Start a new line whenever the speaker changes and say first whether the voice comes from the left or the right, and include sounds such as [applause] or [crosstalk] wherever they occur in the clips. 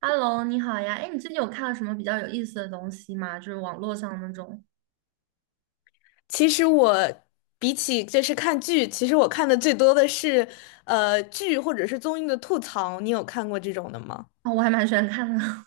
right: Hello，你好呀！哎，你最近有看到什么比较有意思的东西吗？就是网络上那种。
left: 其实我比起就是看剧，其实我看的最多的是剧或者是综艺的吐槽。你有看过这种的吗？
right: 哦，我还蛮喜欢看的。[laughs]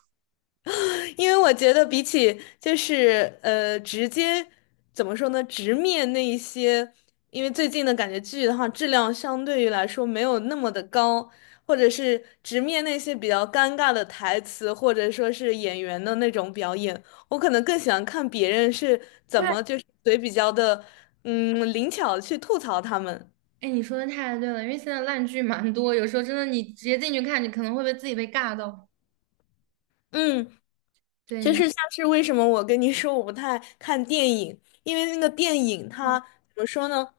left: 因为我觉得比起就是直接怎么说呢，直面那一些，因为最近的感觉剧的话，质量相对于来说没有那么的高，或者是直面那些比较尴尬的台词，或者说是演员的那种表演，我可能更喜欢看别人是怎
right: 对，
left: 么就是嘴比较的嗯灵巧去吐槽他们。
right: 哎，你说的太对了，因为现在烂剧蛮多，有时候真的你直接进去看，你可能会被自己被尬到。
left: 嗯，
right: 对，
left: 就
right: 你
left: 是像
right: 说。
left: 是为什么我跟你说我不太看电影，因为那个电影它怎么说呢？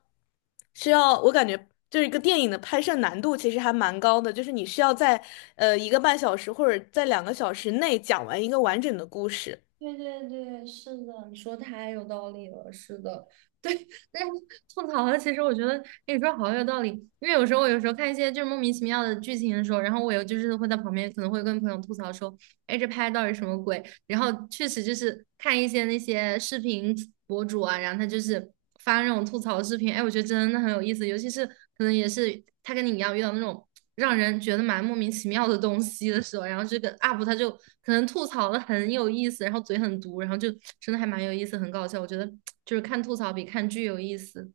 left: 需要我感觉就是一个电影的拍摄难度其实还蛮高的，就是你需要在一个半小时或者在两个小时内讲完一个完整的故事。
right: 对对对，是的，你说太有道理了，是的，对，但是吐槽了，其实我觉得你说好有道理，因为有时候看一些就是莫名其妙的剧情的时候，然后我有就是会在旁边可能会跟朋友吐槽说，哎，这拍的到底什么鬼？然后确实就是看一些那些视频博主啊，然后他就是发那种吐槽视频。哎，我觉得真的很有意思，尤其是可能也是他跟你一样遇到那种让人觉得蛮莫名其妙的东西的时候，然后这个 UP 他就可能吐槽的很有意思，然后嘴很毒，然后就真的还蛮有意思，很搞笑。我觉得就是看吐槽比看剧有意思。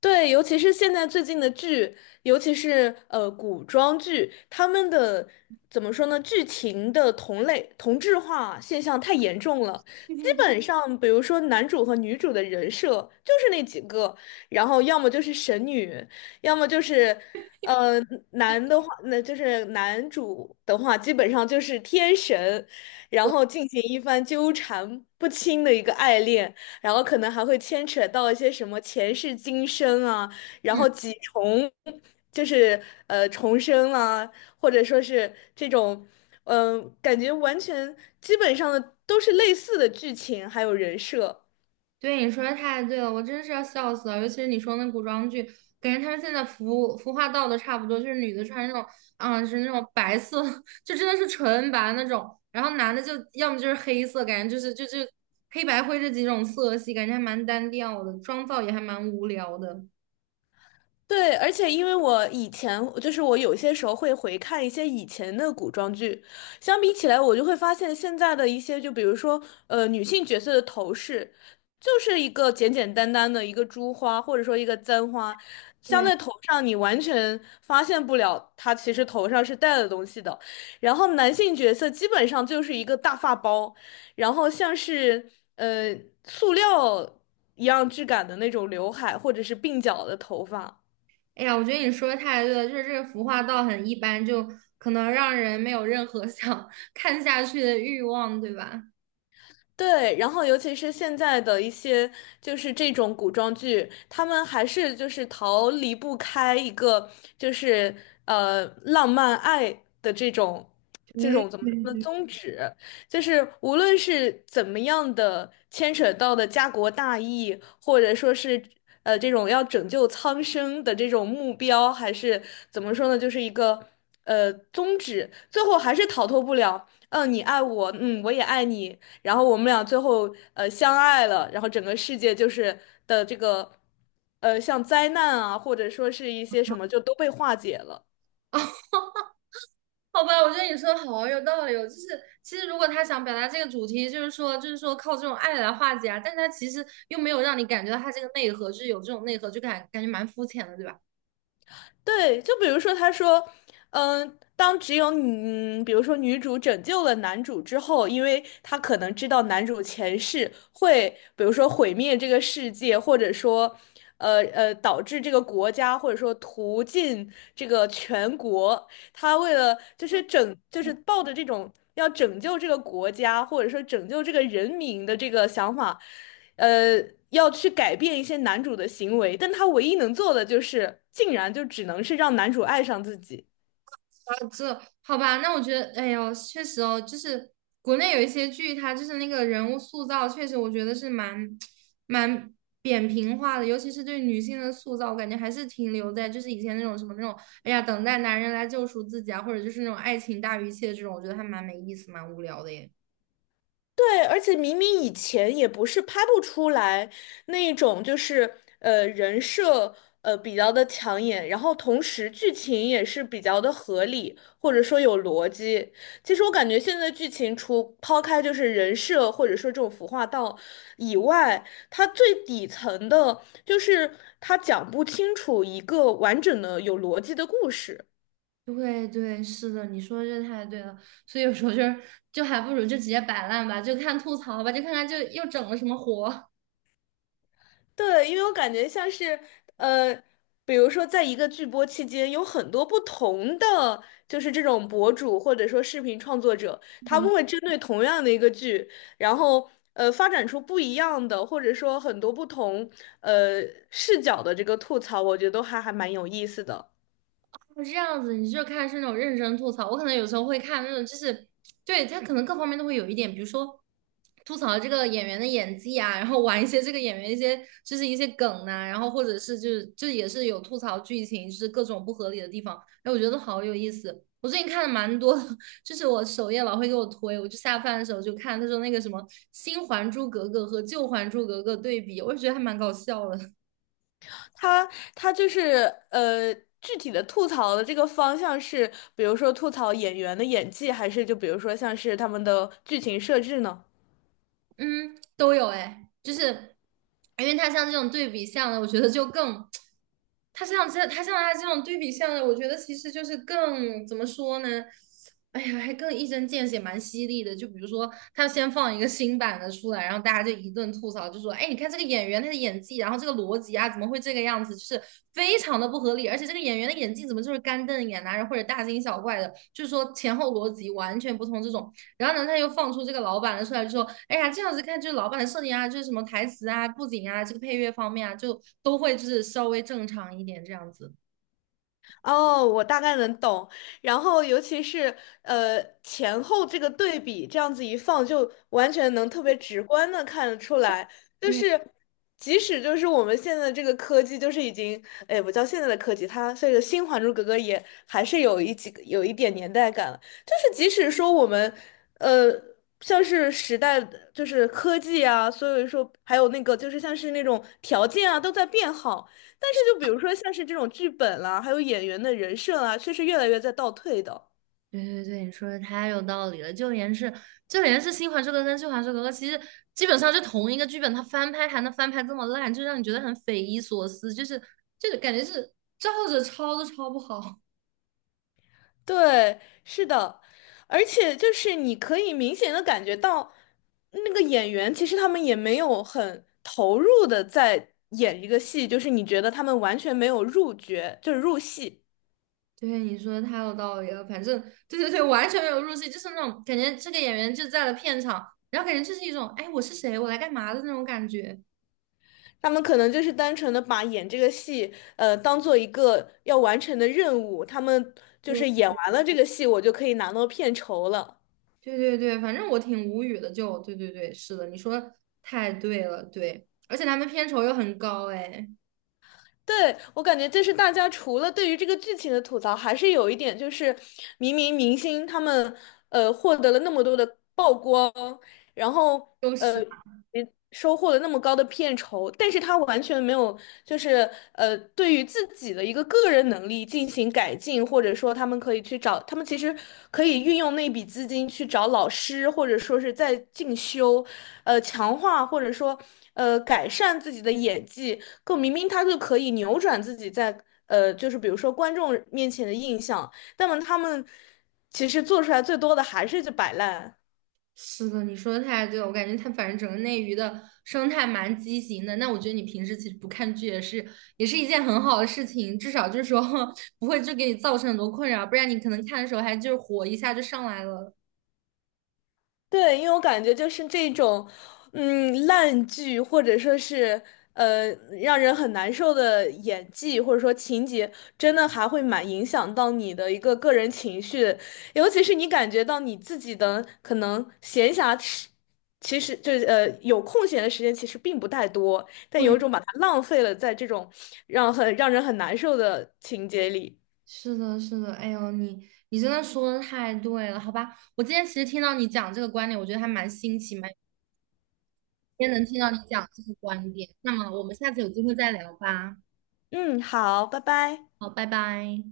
left: 对，尤其是现在最近的剧，尤其是古装剧，他们的怎么说呢？剧情的同类同质化现象太严重了。
right: 对
left: 基
right: 对对，
left: 本上，比如说男主和女主的人设就是那几个，然后要么就是神女，要么就是呃男的话，那就是男主的话，基本上就是天神，然后进行一番纠缠不清的一个爱恋。然后可能还会牵扯到一些什么前世今生啊，然
right: 嗯，
left: 后几重，就是重生啊，或者说是这种，嗯、感觉完全基本上的都是类似的剧情，还有人设。
right: 对，你说的太对了，我真是要笑死了。尤其是你说那古装剧，感觉他们现在服服化道的差不多，就是女的穿那种，啊、是那种白色，[laughs] 就真的是纯白那种，然后男的就要么就是黑色，感觉就是就黑白灰这几种色系，感觉还蛮单调的，妆造也还蛮无聊的。
left: 对，而且因为我以前就是我有些时候会回看一些以前的古装剧，相比起来，我就会发现现在的一些，就比如说女性角色的头饰，就是一个简简单单的一个珠花或者说一个簪花，镶
right: 对，
left: 在头上，你完全发现不了她其实头上是戴了东西的。然后男性角色基本上就是一个大发包，然后像是呃塑料一样质感的那种刘海或者是鬓角的头发。
right: 哎呀，我觉得你说的太对了，就是这个服化道很一般，就可能让人没有任何 [laughs] 想看下去的欲望，对吧？
left: 对，然后尤其是现在的一些就是这种古装剧，他们还是就是逃离不开一个就是浪漫爱的这种这
right: 对
left: 种怎么
right: 对
left: 说呢
right: 对，
left: 宗旨，就是无论是怎么样的牵扯到的家国大义，或者说是这种要拯救苍生的这种目标，还是怎么说呢，就是一个宗旨，最后还是逃脱不了。嗯，你爱我，嗯，我也爱你，然后我们俩最后相爱了，然后整个世界就是的这个像灾难啊，或者说是一些什么就都被化解了。
right: 好吧，我觉得你说的好啊有道理哦。就是其实如果他想表达这个主题，就是说靠这种爱来化解啊，但是他其实又没有让你感觉到他这个内核，就是有这种内核，就感觉蛮肤浅的，对吧？
left: 对，就比如说，他说，嗯，当只有你，比如说女主拯救了男主之后，因为她可能知道男主前世会，比如说毁灭这个世界，或者说，导致这个国家，或者说屠尽这个全国，他为了就是拯，就是抱着这种要拯救这个国家，或者说拯救这个人民的这个想法。呃，要去改变一些男主的行为，但他唯一能做的就是，竟然就只能是让男主爱上自己。
right: 哦这好吧，那我觉得，哎呦，确实哦。就是国内有一些剧，它就是那个人物塑造，确实我觉得是蛮 [tsk] 蛮扁平化的。尤其是对女性的塑造，我感觉还是停留在就是以前那种什么那种，哎呀，等待男人来救赎自己啊，或者就是那种爱情大于一切这种，我觉得还蛮没意思，蛮无聊的耶。
left: 对，而且明明以前也不是拍不出来那种，就是人设比较的抢眼，然后同时剧情也是比较的合理，或者说有逻辑。其实我感觉现在剧情除抛开就是人设或者说这种服化道以外，它最底层的就是它讲不清楚一个完整的有逻辑的故事。
right: 对对，是的，你说的这太对了，所以有时候就是就还不如就直接摆烂吧，就看吐槽吧，就看看就又整了什么活。
left: 对，因为我感觉像是呃，比如说在一个剧播期间，有很多不同的就是这种博主或者说视频创作者，他们会针对同样的一个剧，然后发展出不一样的，或者说很多不同呃视角的这个吐槽，我觉得都还蛮有意思的。
right: 哦这样子，你就看是那种认真吐槽，我可能有时候会看那种，就是对他可能各方面都会有一点，比如说吐槽这个演员的演技啊，然后玩一些这个演员一些就是一些梗呐、然后或者是就也是有吐槽剧情，就是各种不合理的地方。哎，我觉得好有意思。我最近看的蛮多的，[laughs] 就是我首页老会给我推，我就下饭的时候就看，他说那个什么新《还珠格格》和旧《还珠格格》对比，我就觉得还蛮搞笑的。
left: 他他就是呃具体的吐槽的这个方向是，比如说吐槽演员的演技，还是就比如说像是他们的剧情设置呢？
right: 嗯，都有哎。就是因为它像这种对比项的，我觉得就更，它像这它像它这种对比项的，我觉得其实就是更怎么说呢？哎呀，还更一针见血，蛮犀利的。就比如说，他先放一个新版的出来，然后大家就一顿吐槽，就说：“哎，你看这个演员他的演技，然后这个逻辑啊，怎么会这个样子？就是非常的不合理。而且这个演员的演技怎么就是干瞪眼啊，或者大惊小怪的？就是说前后逻辑完全不通这种。”然后呢，他又放出这个老板的出来，就说：“哎呀，这样子看，就是老板的设定啊，就是什么台词啊、布景啊、这个配乐方面啊，就都会就是稍微正常一点这样子。”
left: 哦，我大概能懂。然后，尤其是前后这个对比，这样子一放，就完全能特别直观的看得出来。就
right: 对
left: 是即使就是我们现在这个科技，就是已经，哎，不叫现在的科技，它这个新《还珠格格》也还是有一点年代感了。就是即使说我们，呃，像是时代的，就是科技啊，所以说还有那个就是像是那种条件啊，都在变好。但是就比如说像是这种剧本啦，还有演员的人设啊，却是越来越在倒退的。
right: 对对对，你说的太有道理了。就连是新还珠格格》跟旧还珠格格》，其实基本上就同一个剧本，它翻拍还能翻拍这么烂，就让你觉得很匪夷所思，就是感觉是照着抄都抄不好。
left: 对，是的，而且就是你可以明显的感觉到，那个演员其实他们也没有很投入的在演一个戏，就是你觉得他们完全没有入角，就是入戏，
right: 对，你说的太有道理了。反正对对对，完全没有入戏，就是那种感觉，这个演员就在了片场，然后感觉就是一种，哎，我是谁，我来干嘛的那种感觉。
left: 他们可能就是单纯的把演这个戏，当做一个要完成的任务，他们就是演完了这个戏，我就可以拿到片酬了。
right: 对对对对，反正我挺无语的。就对对对，是的，你说得太对了，对，而且他们片酬又很高，哎，
left: 对，我感觉就是大家除了对于这个剧情的吐槽，还是有一点就是，明明明星他们获得了那么多的曝光，然后
right: 就是
left: 也收获了那么高的片酬，但是他完全没有就是对于自己的一个个人能力进行改进，或者说他们可以去找，他们其实可以运用那笔资金去找老师，或者说是在进修，强化或者说改善自己的演技。可明明他就可以扭转自己在就是比如说观众面前的印象，但么他们其实做出来最多的还是就摆烂。
right: 是的，你说的太对了，我感觉它反正整个内娱的生态蛮畸形的。那我觉得你平时其实不看剧也是一件很好的事情，至少就是说 [laughs] 不会就给你造成很多困扰，不然你可能看的时候还就是火一下就上来了。
left: 对，因为我感觉就是这种，嗯，烂剧或者说是呃让人很难受的演技，或者说情节，真的还会蛮影响到你的一个个人情绪的尤其是你感觉到你自己的可能闲暇时，其实就是有空闲的时间其实并不太多，但有
right: 对，
left: 一种把它浪费了在这种让很让人很难受的情节里。
right: 是的，是的，哎呦，你真的说的太对了，好吧？我今天其实听到你讲这个观点，我觉得还蛮新奇，蛮今天能听到你讲这个观点。那么我们下次有机会再聊吧。
left: 嗯，好，拜拜。
right: 好，拜拜。